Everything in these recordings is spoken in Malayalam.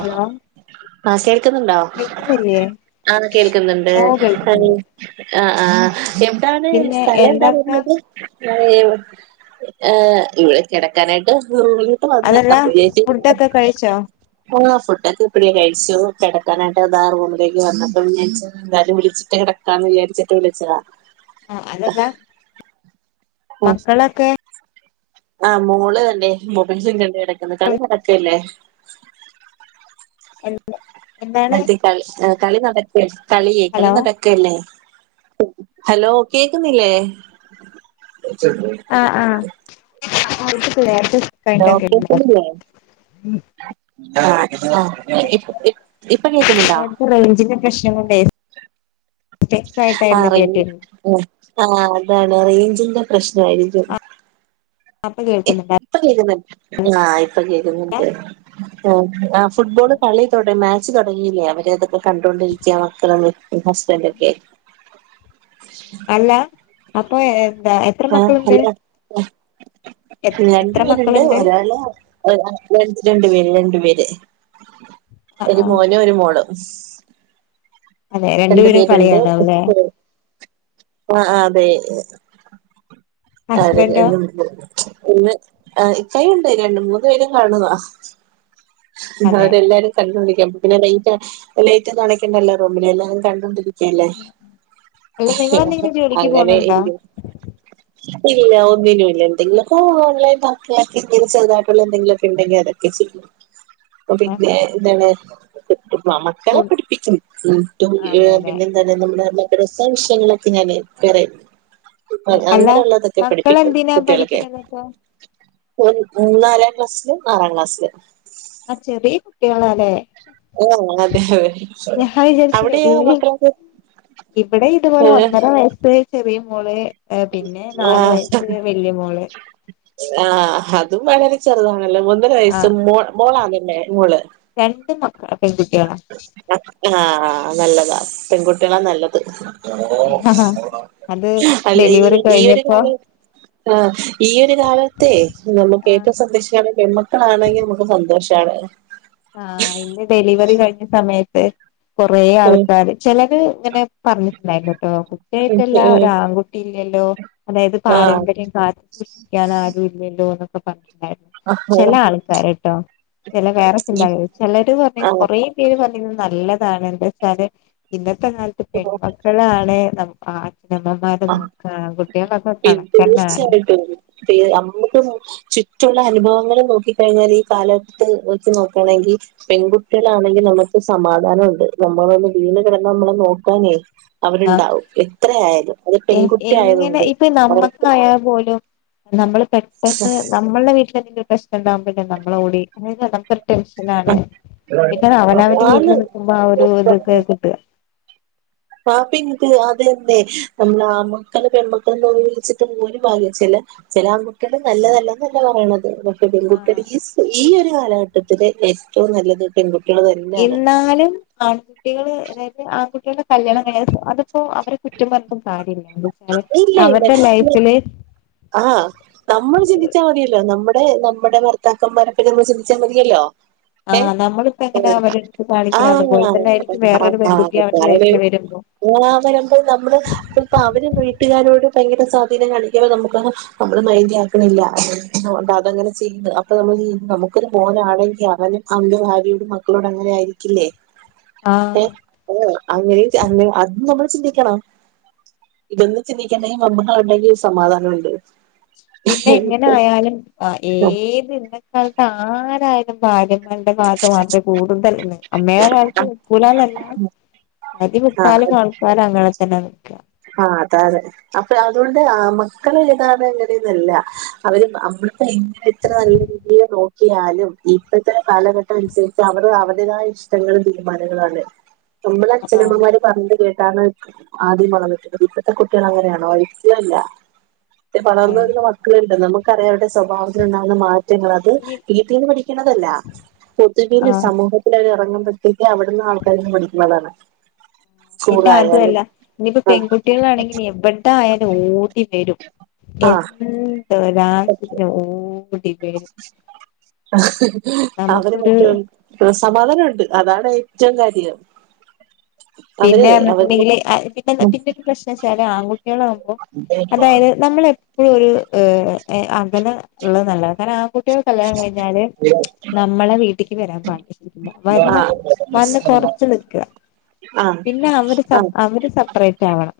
ഹലോ ആഹ് കേൾക്കുന്നുണ്ടോ? കേൾക്കുന്നില്ലേ ആഹ് കേൾക്കുന്നുണ്ട്. ഓ കേൾക്കുന്നുണ്ട് ആഹ് ആഹ് എവ്ടാണ് പിന്നെ സ്ഥലം എവിടാ എന്താക്ക വരുന്നത്? അഹ് ഏഹ് ഇവിടെ കിടക്കാനായിട്ട് പൊ ഹ് വന്ന് അതല്ല അപ്പൊ ഫുഡൊക്കെ [unintelligible] കഴിച്ചോ ആഹ് ഫുഡോക്കെ എപ്പയേ കഴിച്ചു. കിടക്കാനായിട്ട് ദാ റൂമിലേക്ക് വന്നപ്പം വിൾച്ച.. എന്തായാലും വിളിച്ചിട്ട് കിടക്കാന്ന് വിയാരിച്ചിട്ട് വിളിച്ചതാ. ആഹ് അതല്ല മക്കളൊക്കെ, ആഹ് മോള് ഇണ്ടേ മൊബൈലും കണ്ട് കിടക്ക്ന്ന് കളി നടക്കല്ലേ. എല്ലാ മറ്റേ കളി ഹേ കളി നടക്ക കളിയെ കളി ഹലോ നട.. ക്കല്ലേ ഹലോ കേക്കുന്നില്ലേ? ആഹ് ആഹ് അപ്പൊ ഇക്കി പ്പം ല്യേ ലേശം ഹലോ കഴിട്ടൊക്കെ.. കേക്കുന്നില്ലേ ആഹ് ആഹ് ഇപ് ഇപ് ഇപ്പൊ കേക്ക്ന്ന്ണ്ടോ? റേയിഞ്ച്ന്റെ പ്രശ്നം കൊണ്ടേ, സ്റ്റെക്ക് ആഹ് ആയിട്ടായിരുന്നു റെയ് കേട്ടിരുന്നത് ആഹ് ആഹ് അതാണ് റേഞ്ചിന്റെ പ്രശ്നയിരിക്കും അ പ്പൊ കേൾക്കുന്ന് ണ്ടായി ഇപ്പൊ കേക്കുന്നുണ്ട് ആഹ് ഇപ്പൊ കേക്കുന്ന്ൻട്. ആഹ് ഫുട്ബോള് കളി തൊട മാ ച്ച് തുടങ്ങീലേ. അവര് അതൊക്കെ കണ്ടൊണ്ടിരിക്ക മക്കള ഹസ്ബൻന്റൊക്കെ അല്ല അപ്പൊ എ എന്താ എത്ര ആഹ് മക്കളുണ്ട് ഹലോ രണ്ട എത്ര പേരുണ്ട്. മക്കളുണ്ട് ഒരാള് അ രണ്ടു പേര് രണ്ടു പേര് ആ ഒരു ആ മോനും ഒരു മോളും അതെ രണ്ട് രണ്ടുപേരും പേര്ണ്ട് ഉം കളിയാണല്ലേ ആഹ് ആഹ് അതെ അതെ അ ഹസ്ബൻഡോ പിന്നെ ഇക്കായു ണ്ടെയ്നി രണ്ട് മൂന്ന് പേരും കാണുന്നാ. അതെ അതേ എല്ലാരും കണ്ടൊണ്ടിരിക്ക. പിന്നെ ലൈറ്റ് ലൈറ്റ് ക്കേ അണയ്ക്കണ്ടല്ല റൂമില് എല്ലാവരും കണ്ടോണ്ടിരിക് ക്കല്ലെ അല്ല ഹ് ഉം നിങ്ങളെന്തെങ്കിലും ജോലിക്ക് അങ്ങനെ പോണുണ്ടോ ഇരി ഇല്ലല്ല ഒന്നിനുല്ല എന്തെങ്കിലൊക്കെ ഓലൈൻെ ഇങ്ങനെ ചെുതായിട്ടുള്ള എന്തെങ്കിലൊക്കെ ഉണ്ടെങ്കിൽ അതൊക്കെ ചെയും. ആഹ് പിന്നെ എന്താണ് ആ മക്കളെ ഫുഡ് പഠിപ്പിച്ച് അതെല്ലെ പിന്നെ അത് നമ്മുടെ മക്കേടെ സംശയങ്ങളൊക്കെ ഞാന് ക്ലിയറേയ്യും ആഹ് അല്ല അങ്ങനെള്ളതൊക്കെ പഠിപ്പിക്കും മക്കളെന്തിനാ കുട്യോളൊക്കേ പഠിക്കണതിപ്പോ ഉം മൂ നാലാം ക്ലാസ്സ്ലും ആറാം ക്ലാസ്സ്ലും ആഹ് ചെറിയ കുട്ടികളാലേ ആഹ് അതെ വിചാരിച്ചു അവിടെയൊ വല്യ മക്കളൊക്കെ ഇവിടെ ഇതുപോലെ ഏഹ് ഒന്നര വയസ്സ് ചെറിയ മോള് പിന്നെ നാലു വയസ്സ് ആഹ് വല്യ മോള് ആഹ് അതും വളരെ ചെറുതാണല്ലോ ഒന്നര ആ വയസ്സ് മോ മോളാ ആണല്ലേ മോള് രണ്ട് മക്കളും പേങ്കുട്യേ ളാ. ആഹ് നല്ലതാ പെങ്കുട്യേളാ നല്ലത്. അത് അല്ല ഈ ഡെലിവറി ഈ ഒരു കഴിഞ്ഞപ്പോ കാലകേ ആ ഈ ഒരു കാലത്തെ നമുക്ക് ആ ഏറ്റവും സന്തോഷാണ് പെൺമക്കളാ ആണെങ്കിൽ നമുക്ക് സന്തോഷാണ് ആഹ് ഇന്ന് ഡെലിവറി കഴിഞ്ഞ സമയത്ത് കൊറെ ഉം ആൾക്കാര് ചിലര് ഇങ്ങനെ പറഞ്ഞിട്ടുണ്ടായിരുന്നു കേട്ടോ ഉം കുട്ടായിട്ടല്ല ഒരു ഉം ആൺകുട്ടി ഇല്ലല്ലോ അതായത് ആഹ് പാരമ്പര്യം കാത്ത് ക്കാൻ ആരും ഇല്ലല്ലോന്നൊക്കെ പറഞ്ഞിട്ടുണ്ടായിരുന്നു ചില ആൾക്കാരട്ടോ ചില വേറെ ചിലര് പറഞ്ഞ കൊറേ പേര് പറയുന്നത് നല്ലതാണ് എന്താ വച്ചാല് ഇന്നത്തെ കാലത്ത് അഹ് പെൺമക്കളാണ് അഛനമ്മമാർ ആഹ് നോക്കാ ആൺകുട്ടികളൊക്കെ കണക്കന്നാണ് അ നമുക്ക് ചുറ്റുള്ള അനുഭവങ്ങൾ നോക്കി കഴിഞ്ഞാൽ ഈ കാലഘട്ടത്ത് വച്ച് നോക്കയാണെങ്കി പെൺകുട്ടികളാണെങ്കി നമ്മുക്ക് സമാധാനമുണ്ട് നമ്മളൊന്ന് വീണ് കിടന്നാൽ നമ്മളെ നോക്കാനേ അവരുണ്ടാവും എത്രയായാലും അത് എ പെൺകുട്ടി എങ്ങനെ ആയതുകൊണ്ട് ഇപ്പൊ അവർക്ക് നമ്മക്കായൽ പോലും നമ്മൾ പെട്ടെന്ന് നമ്മൾടെ വീട്ടിലെന്തെങ്കിലും പ്രശ്നം ഉണ്ടാകുമ്പോല്ലേ നമ്മളെ ഓടി അത് നമു ടെൻഷനാണ് പിന്നെ അവനവന്റെ വീട്ടിൽ നിക്കുമ്പോ ആ ഒരു ആന്ന് ഇതൊക്കെ കിട്ടുക ആ പി ആ ഇത് അത് തന്നെ നമ്മള് ആൺമക്കള് പെൺമക്കള് എന്ന് ഒന്ന് വിളിച്ചിട്ട് ഒരു കാര്യമില്ല ചില ചില ആൺകുട്ടികള് നല്ലതല്ലന്നല്ല പറയണത് പെൺകുട്ടികൾ ആഹ് ഈ ഈ ഒരു കാലഘട്ടത്തില് ഏറ്റവും നല്ലത് പെൺകുട്ടികൾ തന്നെയാണ് എന്നാലും ആൺകുട്ടികള് അതായത് ആൺകുട്ടികളുടെ കല്യാണം കഴിഞ്ഞ അതിപ്പോ അവരെ കുറ്റം പറഞ്ഞിട്ടും കാര്യമില്ല ഇല്ല അവരുടെ ഇല്ല ലൈഫില് ആഹ് നമ്മള് ചിന്തിച്ചാ മതിയല്ലോ നമ്മ ടെ നമ്മുടെ ഭർത്താക്കന്മാരപ്പെ നമ്മള് ചിന്തിച്ചാൽ മതിയല്ലോ? ആ ഏ നമ്മളിപ്പോ എങ്ങനെ അവരെടുത്ത് ആ കാണിക്കണം അതുപോലെ തന്നെ ആയിരിക്കും വേറൊരു പെൺകുട്ടി അവന്റെ ആഹ് ലൈഫിൽ [inaudible] വരുമ്പോ ആ വരുമ്പൾ നമ്മള് ഇപ്പ അവര് വീട്ടുകാരോട് ഭയങ്കര സ്വാധീനം കാണിക്കുമ്പ നമുക്ക് നമ്മള് മൈൻഡ് ആക്കണില്ല അതങ്ങനെ ചെയ്യുന്നു അപ്പൊ നമ്മള് ചെയ്യ ക്കൊരു മോനാണെങ്കിൽ അവനും അവന്റെ ഭാര്യോടും മക്കളോടും അങ്ങനെ ആയിരിക്കില്ലേ? ആ ഏ ഏ അങ്ങനെ അങ്ങ അതും നമ്മള് ചിന്തിക്കണം ഇതൊന്ന് ചിന്തിക്കണ്ടെങ്കിൽ മമ്മളുണ്ടെങ്കിൽ സമാധാനൊണ്ട് പിന്നെ എങ്ങനെ ആയാലും ആ ഏത് ഇന്നത്തെ കാലത്ത് ആരായാലും ഭാര്യെ മാരുടെ ഭാഗത്ത് മാത്രമേ കൂടുതൽ നിക്കുള്ളു വേറാരും നിക്കൂലാന്നല്ല പാതിമുക്കാലും ആ ആൾക്കാരും അങ്ങന തന്നാ നിക്കാ ആഹ് അതാണ് അപ്പൊ അതുകൊണ്ട് മക്കളെ ഏതാണ് എങ്ങനെന്നല്ല അവര് നമ്മ എങ്ങനെ എത്ര നല്ല രീതിൽ നോക്കിയാലും ഇപ്പോത്തെ കാലഘട്ടം അനുസരിച്ച് അവർ അവരുടേതായ ഇഷ്ടം ടങ്ങളും തീരുമാനങ്ങളാണ് നമ്മള് ആഹ് അച്ഛനമ്മമാര് പറഞ്ഞു കേട്ടാണ് ആദ്യം വളർന്നത് ഇപ്പത്തെ കുട്ടികൾ അങ്ങനെയണോ ഒരിക്കലും അല്ല അതെ വളർന്ന് വരുന്ന മക്കളുണ്ട് നമുക്കറിയാം അവരുടെ സ്വഭാവത്തിലുണ്ടാകുന്ന മാ റ്റങ്ങൾ അത് ഇനി വീട്ടീന്ന് പഠിക്കണതല്ല പൊതുവില് ആഹ് സമൂഹ ത്തില് ഇറങ്ങുമ്പത്തേക്ക് അവർ അവിടുന്ന് ആൾക്കാരീന്ന് പഠിക്കുന്നതാണ് പിന്നെ സ്കൂളായാലും അതൊല്ല ഇനിപ്പോ ആഹ് പെൺകുട്ടി കുട്ടികളാണെങ്കി എവിടെ ആയാലും ഓടി വരും ആഹ് എന്ത് ഒരാവശ്യത്തിന് ഓടി വെരും അവര് നമുക്കൊരു മറ്റും സമാധാനോണ്ട്‌ അതാണ് ഏറ്റവും കാര്യം പിന്നെ അവരെ അവര് ന്നിട്ടുണ്ടെങ്കില് പിന്നെ പിന്നെ ഒരു പ്രശ്നച്ചാല് ആൺകുട്ടികളാവുമ്പോ അതായത് നമ്മൾ എപ്പോഴും ഒരു ഏ അകലള്ളത് നല്ലത കാരണം ആൺകുട്ട കുട്ടീടെ കല്യാണം കഴിഞ്ഞാല് നമ്മളെ വീട്ടിക്ക് വരാൻ പാടില്ല ആ വരണം വന്ന് കൊറച്ച് നിക്കുക ആ പിന്നെ അവര് സ ആ അവര് സെപ്പറേറ്റ് ആവണം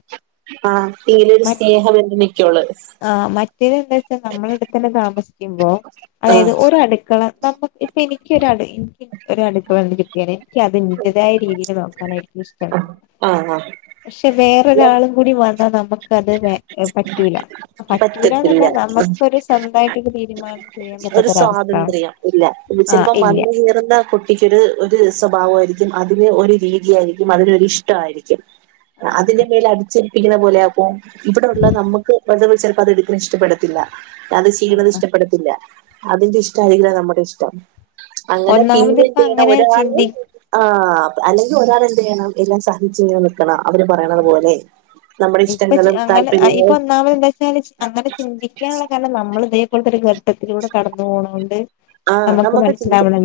ആ എങ്കിലെ ഒരു സ്നേഹബന്ധം നിക്കുള്ളു ആഹ് മറ്റേത് എന്താ വെച്ച നമ്മള ഇടതന്നെ താമസിക്കുമ്പോ ആ അതായത് ഒരട്ക്കള നമ്മുക്ക് ഇപ്പൊ എനിക്കൊരടു എനിക്ക് ഒരു അടുക്കളന്ന് കിട്ടിയാല് എനിക്ക് അതിന്റേതായ രീതിയിൽ നോക്കാൻ കയിയും ആ ആ പക്ഷെ വേറൊരാളും കൂടി വന്ന ന്ന നമുക്ക് അത് വെ പറ്റൂല പറ്റൂരാന്നല്ല പറ്റത്തില്ല നമുക്കരു സ്വന്തമായിട്ടൊരു തീരുമാനം ചെയ്യാൻ ഒരു പറ്റാത്തൊരവസ്ഥ സ്വാതന്ത്ര്യം ഇല്ല ആഹ് ചിലപ്പോം ഇല്ല വന്ന് കേറുന്ന കുട്ട് ട്ടിക്കൊരു ഒരു സ്വഭാവമായിരിക്കും അതിന് ഒരു രീതിയായിരിക്കും അതിനൊരി ഇഷ്ടായിരിക്കും അതിന്റെ ആഹ് മേൽ അടിച്ചേൽപ്പിക്കുന്ന പോലെ അപ്പം ഇവിടെ ഉള്ള നമുക്ക് വെ ചിലപ്പോ അതെടുക്കണ ഇഷ്ടപ്പെടുല്ല ത്തില്ല അത് ചെയ്യണത് ആഹ് ഇഷ്ടപ്പെടത്തില്ല അതിന്റെ ഇഷ്ടായിരിക്കില്ല നമ്മുടെ ഇഷ്ടം അങ്ങനെ ഒന്നാമത് ഇപ്പ പിന്നെന്തെയ്യണം അങ്ങനെ ഒരാള് ചിന്തി ആഹ് അല്ലെങ്കിൽ ഒരാള് എന്ത് ചെയ്യണം എല്ലാം സഹിച്ച് ക്കണം അവര് പറയണതു പോലെ നമ്മുടെ ഇഷ്ടങ്ങളും താല്പര്യങ്ങളും മാ എന്താ വെച്ചാല് അങ്ങനെ ചിന്തിക്കാനുള്ള കാരണം നമ്മളിതേപോലത്തെ ഒരു ഘട്ടത്തിലൂടെ കടന്നു പോണ കൊണ്ട് ആഹ് നമുക്ക് ചിന്തിക്കാം മനസ്സിലാവണം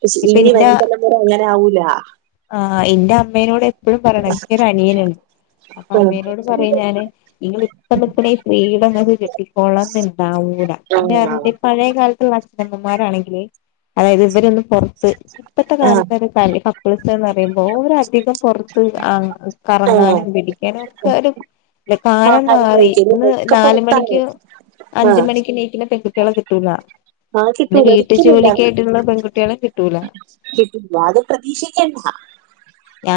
പക്ഷെ ഇനി വരും തലമുറ അങ്ങനെ ആവൂല ആഹ് എന്റെ അമ്മേനോട് എപ്പോഴും പറണ ന്ക്കൊരു അനിയനുണ്ട് ആഹ് അമ്മേനോട് പറയും ഞാന് ഇങ്ങള് ഇപ്പ നിക്കണ ഈ ഫ്രീഡം നിങ്ങക്ക് കെട്ടിക്കോള്ളന്നുണ്ടാവൂലാ പിന്നെ പഴയ കാലത്തുള്ള അച്ഛനമ്മമാരാണെങ്കിൽ അതായത് ഇവരൊന്നും പുറത്ത് ഇപ്പഴത്തെ ആഹ് കാലത്ത് ക കപ്പിൾസ് എന്ന് പറയുമ്പോൾ ഒരധികം പുറത്ത് ആഹ് കറങ്ങാനും പിടിക്കാനും ഒക്കെ ഒരു ല്ല കാലം ആഹാരം മാറി കഴിക്കലും ഇന്ന് ഒക്കെ നാല പുറത്താണ് മണിക്ക് അഞ്ച ആഹ് മണിക്ക് നീക്ക പെ കുട്ടികളെ കിട്ടൂല അത് എന്റെ കിട്ടൂല വീട്ടു ഒരിക്കലുല്ല ജോലിക്കായിട്ടുള്ള പെൺകുട്ടികളെ കിട്ടൂല കിട്ട അത് പ്രതീക്ഷിക്കണ്ട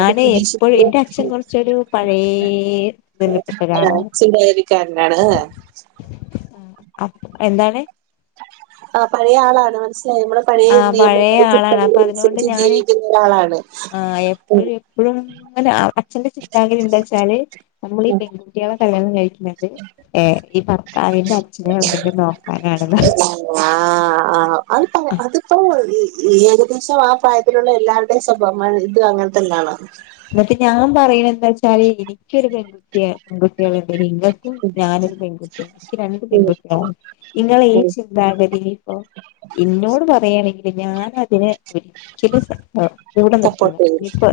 അത് പ്രതീക്ഷിക്ക എപ്പോഴും എന്റെ അച്ഛൻ കുറച്ചൊരു പഴയ ഇതിൽപ്പെട്ട ഒരാളാണ് [unintelligible] അഹ് എന്താണ് ആഹ് പഴയ ആളാണ് മനസ്സിലായി നമ്മള പഴയ ആഹ് പഴയ നിയമങ്ങളും ആളാണ് ചിട്ടകളും അപ്പൊ അതിനോണ്ട് അനുസരിച്ച് ഞാന് ജീവിക്കുന്ന ഒരാളാണ് ഇപ്പോഴും അങ്ങനെ അച്ഛന്റെ ചിന്താഗതി എന്താ വെച്ചാല് നമ്മൾ ഈ ഉം പെൺകുട്ടികളെ കല്യാണം കഴിക്കും ത് ഈ ഭർത്താവിന്റെ അച്ഛനും അമ്മേനും നോക്കാനാണെന്നാ ആഹ് ആഹ് അത് അത് പോ ഈ ഏകദേശം ആഹ് പ്രായത്തിലുള്ള എല്ലാവരുടെയും സ്വഭാവം ഇത് അങ്ങനെ തന്നെയാണ് എന്നിട്ട് ഞാൻ പറയണ എന്താ വച്ചാല് ഇനി എനിക്കൊരു പെൺകുട്ടിയ പെൺകുട്ടികള നിങ്ങൾക്കും ഉം ഞാനും പെൺകുട്ടിയാണ് എനിക്ക് രണ്ട് ഉം പെൺകുട്ടികളാണ് നിങ്ങള ഈ ഉം ചിന്താഗതി ഇപ്പ ഇന്നോട് പറയായാണെങ്കില് ഞാൻ പിന്നെ ഒരിക്കല കൂടെ സപ്പോർട്ട് ചെയ്യും നിൽക്കനിപ്പോ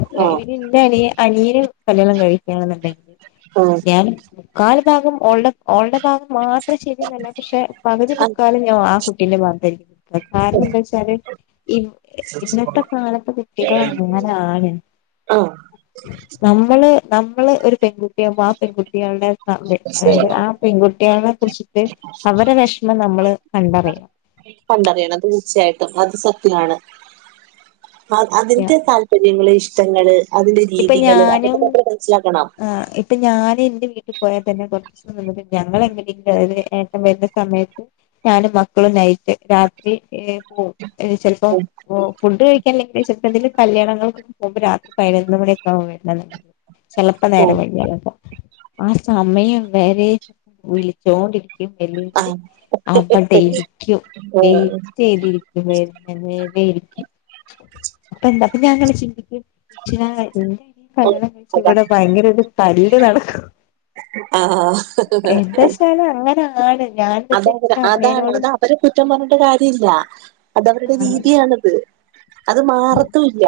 ന്റെ അനിയന് കല്യാണം കഴിക്കെന്നുണ്ടെങ്കിൽ ആഹ് ഞാൻ മുക്കാൽ ഭാഗം ഓളുടെ ഓളുടെ ഭാഗം മാത്രം അത്ര ശരിയുന്നല്ല പക്ഷെ പകുതി ആഹ് നിൽക്കാലും ഞാൻ ആഹ് കുട്ടി ബരിക്ക കുന്നത് കാരണം എന്താ വച്ചാല് ഇ ഇന്നത്തെ കാലത്ത് കുട്ടികൾ അങ്ങനാണ് ആഹ് നമ്മള് നമ്മള് ഒരു പെൺകുട്ടിയകുമ്പോ ആഹ് പെൺകുട്ടികളുടെ അതായത് ആഹ് പെൺകുട്ടികളെ കുറിച്ചിട്ട് അവരെടെ വിഷമം നമ്മള് കണ്ടറിയണം പണ്ടറിയണം തീർച്ചയായിട്ടും അത് സത്യമാണ് അതിന്റെ താല്പര്യം താല്പര്യങ്ങളെ ഇഷ്ടങ്ങള് അതിന്റെ ഇപ്പൊ രീതികള് അതൊക്കെ ഞാനും മാെ മനസ്സിലാക്കണം ആഹ് ഇപ്പൊ ഞാൻ എന്റെ വീട്ടിൽ പോയാൽ തന്നെ കുറച്ച് ഞങ്ങ എങ്ങനെങ്കും അതായത് ഏട്ടം വരുന്ന സമയത്ത് ഞാനും മക്കളും നൈറ്റ് രാത്രി ഓ ചിലപ്പോ ഉം ഓ ഫുഡ് കഴിക്കാൻല്ലെങ്കിൽ ചിലപ്പോ എന്തങ്കിലും കല്യാണങ്ങൾ പോകുമ്പോ രാത്രി പയ [unintelligible] ചെലപ്പോ നേരം ഉം വൈിയാലക്ക ആഹ് സമയം വരെ വിളിച്ചോണ്ടിരിക്ക ഇല്ലെങ്കില് ആഹ് ആഹ് അവടെ ഇരിക്കും ആഹ് വൈറ്റെയ്തിരിക്കും കുറെ നേരയിരിക്കും. അപ്പൊ ഇണ്ടപ്പ ഞാൻ അങ്ങനെ ചിന്തിക്കും പക്ഷെ ഇനി കല്യാണം കഴിച്ച അതാ ഇവിടെ ഭയങ്കര ഒര് തല്ല് നടക്കും ആഹ് എന്താച്ചാല് അങ്ങനാണ്. ഞാൻ എന്നിട്ട് അതവര് എന്റെ അതാണ് അമ്മേനോടും അത് അവരെ കുറ്റം പറഞ്ഞിട്ട് കാര്യമില്ല അതവരുടെ ആഹ് രീതിയാണത് അത് മാറത്തുല്ല.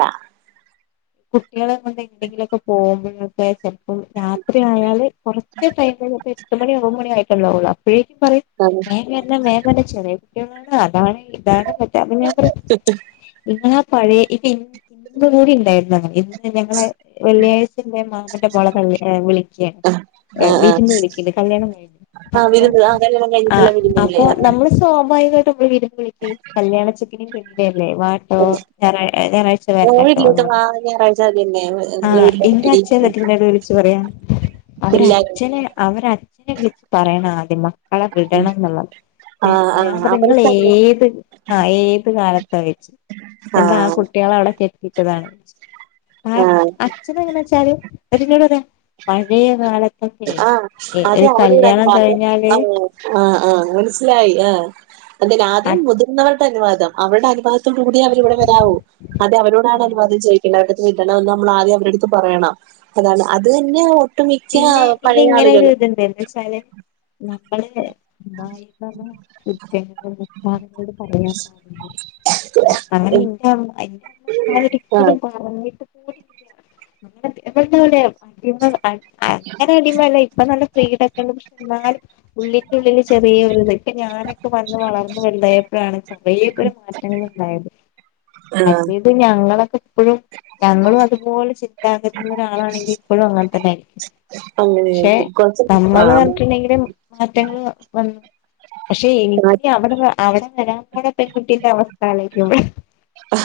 കുട്ടിയളെ കൊണ്ട് എവിയെങ്കിലൊക്കെ പോകുമ്പോ വെറുതെ ശ രാത്രി ആയാല് കൊറച്ച് ടൈമേ ഒരു എട്ട് മണി ഒമ്പ മണി ആയിട്ടൊള്ളൂ അപ്പഴേക്കും പറിം ആഹ് വേഗം വരണം വേഗം വരണം ചെറിയ കുട്ടികളാണ് അതാണ് ഇതാണ് അപ്പം ഞാൻ പറയും ഇങ്ങളാ പഴയെ, ഇപ്പം [unintelligible] മൂരി ഇണ്ടായിരുന്നു ഇമ് ഞങ്ങളെ വെള്ളിയാഴ്ചന്റെ മാമന്റെ മോളെ കള്ളി വിളിക്കാണ് ഏഹ് ആഹ് ആഹ് വീട്ടിന്ന് വിളിക്ക്ണ്ട്. കല്യാണം കഴിഞ്ഞ് ആഹ് അപ്പൊ വിരുന്ന് ആഹ് കല്യാണം ആഹ് കഴിഞ്ഞിട്ടുള്ള വിരുന്നുകള് അപ്പൊ ആഹ് നമ്മള് സ്വാഭാവികമായിട്ട് നമ്മള് വീണ്ടും വിളിക്കയും കല്യാണ ചെക്കിനെയും പെണ്ണി ല്യല്ലേ വാട്ടോ ആഹ് ഞറാ ഞായറാഴ്ച്ച വരണട്ടോ പറഞ്ഞാണ്ട് ഞായറാഴ്ച്ച അതന്നെ ആഹ് ഇന്റച്ഛൻ ഇങ്ങട്ട് ഇന്നോട് വിളിച്ചു പറയും അവര് എല്ലാരും അച്ഛനെ അവരച്ഛനെ വിളിച്ച് പറയണം ആദ്യം മക്കളെ വിടണം എന്നുള്ളത് ഏഹ് ആഹ് ഞാൻ ആഹ് പറയാ അവർക്കത് നിങ്ങളേത് ആഹ് ഏത് കാലത്തായ്ച്ച് എന്താ ആ ആഹ് കുട്ടിയളെ അവിടെ കെട്ടിട്ടതാണ് കാരണം ആഹ് അച്ഛനെങ്ങനെ വെച്ചാല് എന്നോട് എന്നോട് പറയ പഴയ കാലത്ത് ആഹ് അതെ അവരുടല്ലാതെ അത് കഴിഞ്ഞാല് ആഹ് ആഹ് ആഹ് മനസ്സിലായി ആഹ് അതിനാദ്യം മുതിർന്നവർ രുടെ അനുവാദം അവരുടെ അനുവാദത്തോടുകൂടിയെ അവരിവിടെ വരവു. അതെ അവരോടാണ് അ അനുവാദം ചോയി പിന്നെ അവരുടത്ത് വിടണമെന്ന് നമ്മളാദ്യം അവരടുത്ത് പറയണം. അതാണ് അത് തന്നെ ഒട്ടുമി പിന്നെ പിന്നെ ഇങ്ങനൊരു ഇത്ണ്ട് എന്താ വച്ചാല് നമ്മളെ വായിക്കാതെ [unintelligible] ഉസ്താദിനോട് പറയാ ആഹ് അങ്ങനെ ഇന്റെ [unintelligible] അങ്ങനെ ആഹ് ഒരിക്കലും പറഞ്ഞിട്ട് കൂടിയില്ല. അങ്ങനെ [unintelligible] അടിമകള് അ അങ്ങനെ അടിമയല്ല ഇപ്പ നല്ല ഫ്രീഡങ്ങളും ഇന്നാലും ഉള്ളിന്റൊള്ളില് ചെറിയൊരിത്. ഇപ്പൊ ഞാനൊക്കെ വന്ന് വളർന്ന് വലുതായപ്പഴാണ് കുറെയൊക്കെ ഒരു മാറ്റങ്ങള്ണ്ടായത് ആഹ് മറ്റേ പിന്നെ ഞങ്ങളൊക്കെ ഇപ്പോഴും ഞങ്ങളും അതുപോലെ ചിന്താഗതിയുള്ള ഒരാള് ആണെങ്കിൽ ഇപ്പഴും അങ്ങനെ ത ന്നെ, പക്ഷെ അങ്ങനെയായിരിക്കും കുറച്ച് നമ്മള് ആഹ് പറഞ്ഞിട്ടുണ്ടെങ്കില് മാറ്റങ്ങള് വന്ന്. പക്ഷെ എനിക്ക് അവിടെതാ അവിടെ വരാൻ പോണ പെൺകുട്ടിന്റെ അവസ്ഥ ആലോചിക്കുമ്പഴാ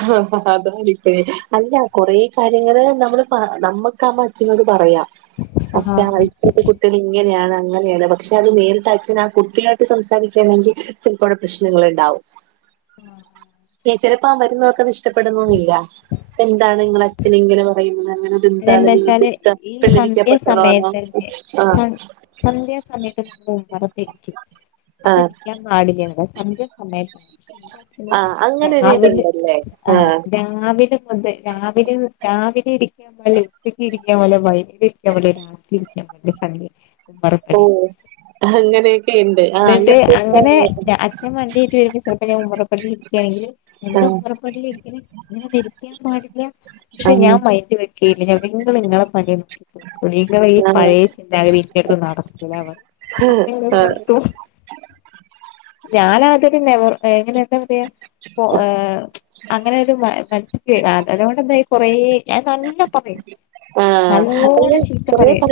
[inaudible] അതാണിപ്പേ അല്ല കൊറെ കാര്യങ്ങള് നമ്മള് പ നമുക്കാവുമ്പോ അച്ഛനോട് പറയാം [inaudible] അച്ഛ അതിത്ര അവിടുത്തെ കുട്ടികള് ഇങ്ങനെയാണ് അങ്ങനെയാണ് പക്ഷെ അത് നേരിട്ട് അച്ഛനാ കുട്ടിയായിട്ട് സംസാരിക്കുകയാണെങ്കിൽ ചെലപ്പോ അവിടെ പ്രശ്നങ്ങള്ണ്ടാവും. [inaudible] ചെലപ്പോ ആ വരുന്നവർക്കതിഷ്ടപ്പെടണമെന്നില്ല. എന്താണ് നിങ്ങളച്ഛന് ഇങ്ങനെ പറയുന്നേ അങ്ങനെ എന്താണ് അതെന്താ നിങ്ങള് വെച്ചാല് ഇതെന്താ ഈ വെള്ളരിക്ക സന്ധ്യ പട്ടണമാണോ ആഹ് സന്ധ്യാസമയത്ത് വന്ന് ഉമ്മറത്തിരിക്കും. ആ അത് ഇരിക്കാൻ പാടില്ല. സന്ധ്യാസമയത്താണ് പക്ഷെ ഇൻ്റെ അച്ഛന് ആ അങ്ങനെ ഒരു രാവിലെ ഇതുണ്ടല്ലേ ആ ആഹ് രാവിലെ മുതൽ രാവിലെ രാവിലെ ഇരി ഇരിക്കാൻ പാടില്ല ഉച്ചക്കിരിക്കാൻ പാടില്ല വൈകിട്ട് ഇരിക്കാൻ പാടില്ല രാത്രി ഇരിക്കാൻ പാടില്ല സന്ധ്യ സമയം ഓഹ് അങ്ങനെ ഇന്നട്ട് അങ്ങനെ ഏഹ് അച്ഛൻ വണ്ടിയേറ്റു വരുമ്പോ ചെലപ്പോ ഞാൻ ഉമ്മറപ്പടിയിലിരിക്കായാണെങ്കില് ആ എന്താ ഉമ്മറപ്പടിലിരിക്ക്ണെ ഇങ്ങനൊന്നും ഇരിക്കാൻ പാടില്ല. പക്ഷെ ഞാൻ മൈന്റ് വെ കീവി നിങ്ങള് നിങ്ങളോടെ പണി നിങ്ങളടെ ഈ ആ പഴയ ചിന്താഗതി ഇന്റെ അടുത്ത് നടക്കുല പറഞ്ഞു ആ [unintelligible] ഞാൻ ആദ്യ ഒരു നവർ എങ്ങനെ എന്താ പറയാ പൊ എ അങ്ങനെ ഒരു മത്സ [unintelligible] അതുകൊണ്ടന്തായി കൊറെ ഞാൻ നല്ല പറയും നല്ലോണം ചീത്ത പറയും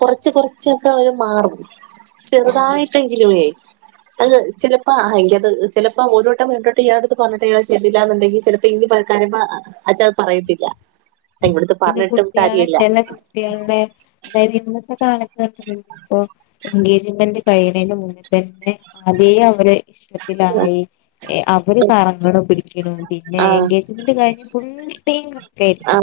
കൊറച്ച് കൊറച്ചൊക്കെ അവര് മാറും ആഹ് ചെറുതായിടെങ്കിലുവേ അത് ചിലപ്പോ എങ്കിൽ അത് ചിലപ്പോ ഒരു വട്ടം രണ്ട് വട്ടം ഇയാളുടെ അടുത്ത് പറഞ്ഞിട്ട് ഇയാള് ശരിലാന്നുണ്ടാക്കിൽ ചില- പിന്നെ [unintelligible] അഛാ അത് പറയത്തില്ല ഇവിടുത്തെ പിന്നെ പറഞ്ഞിട്ടും കുട്ടികളെ കാര്യമില്ല ചെല കുട്ടികളുടെ അതായത് ഇന്നത്തെ കാലത്താണെങ്കിൽ ഇപ്പൊ എൻഗേജ്മെന്റ് കഴിയണതിന് മുന്നേ തന്നെ അതെ അവരെ ഇഷ്ടത്തിലായി അവര് കറങ്ങണം പിടിക്കണം പിന്നെ ആ എൻഗേജ്മെന്റ് കഴിഞ് ഫുൾ ടൈം രിക്കും.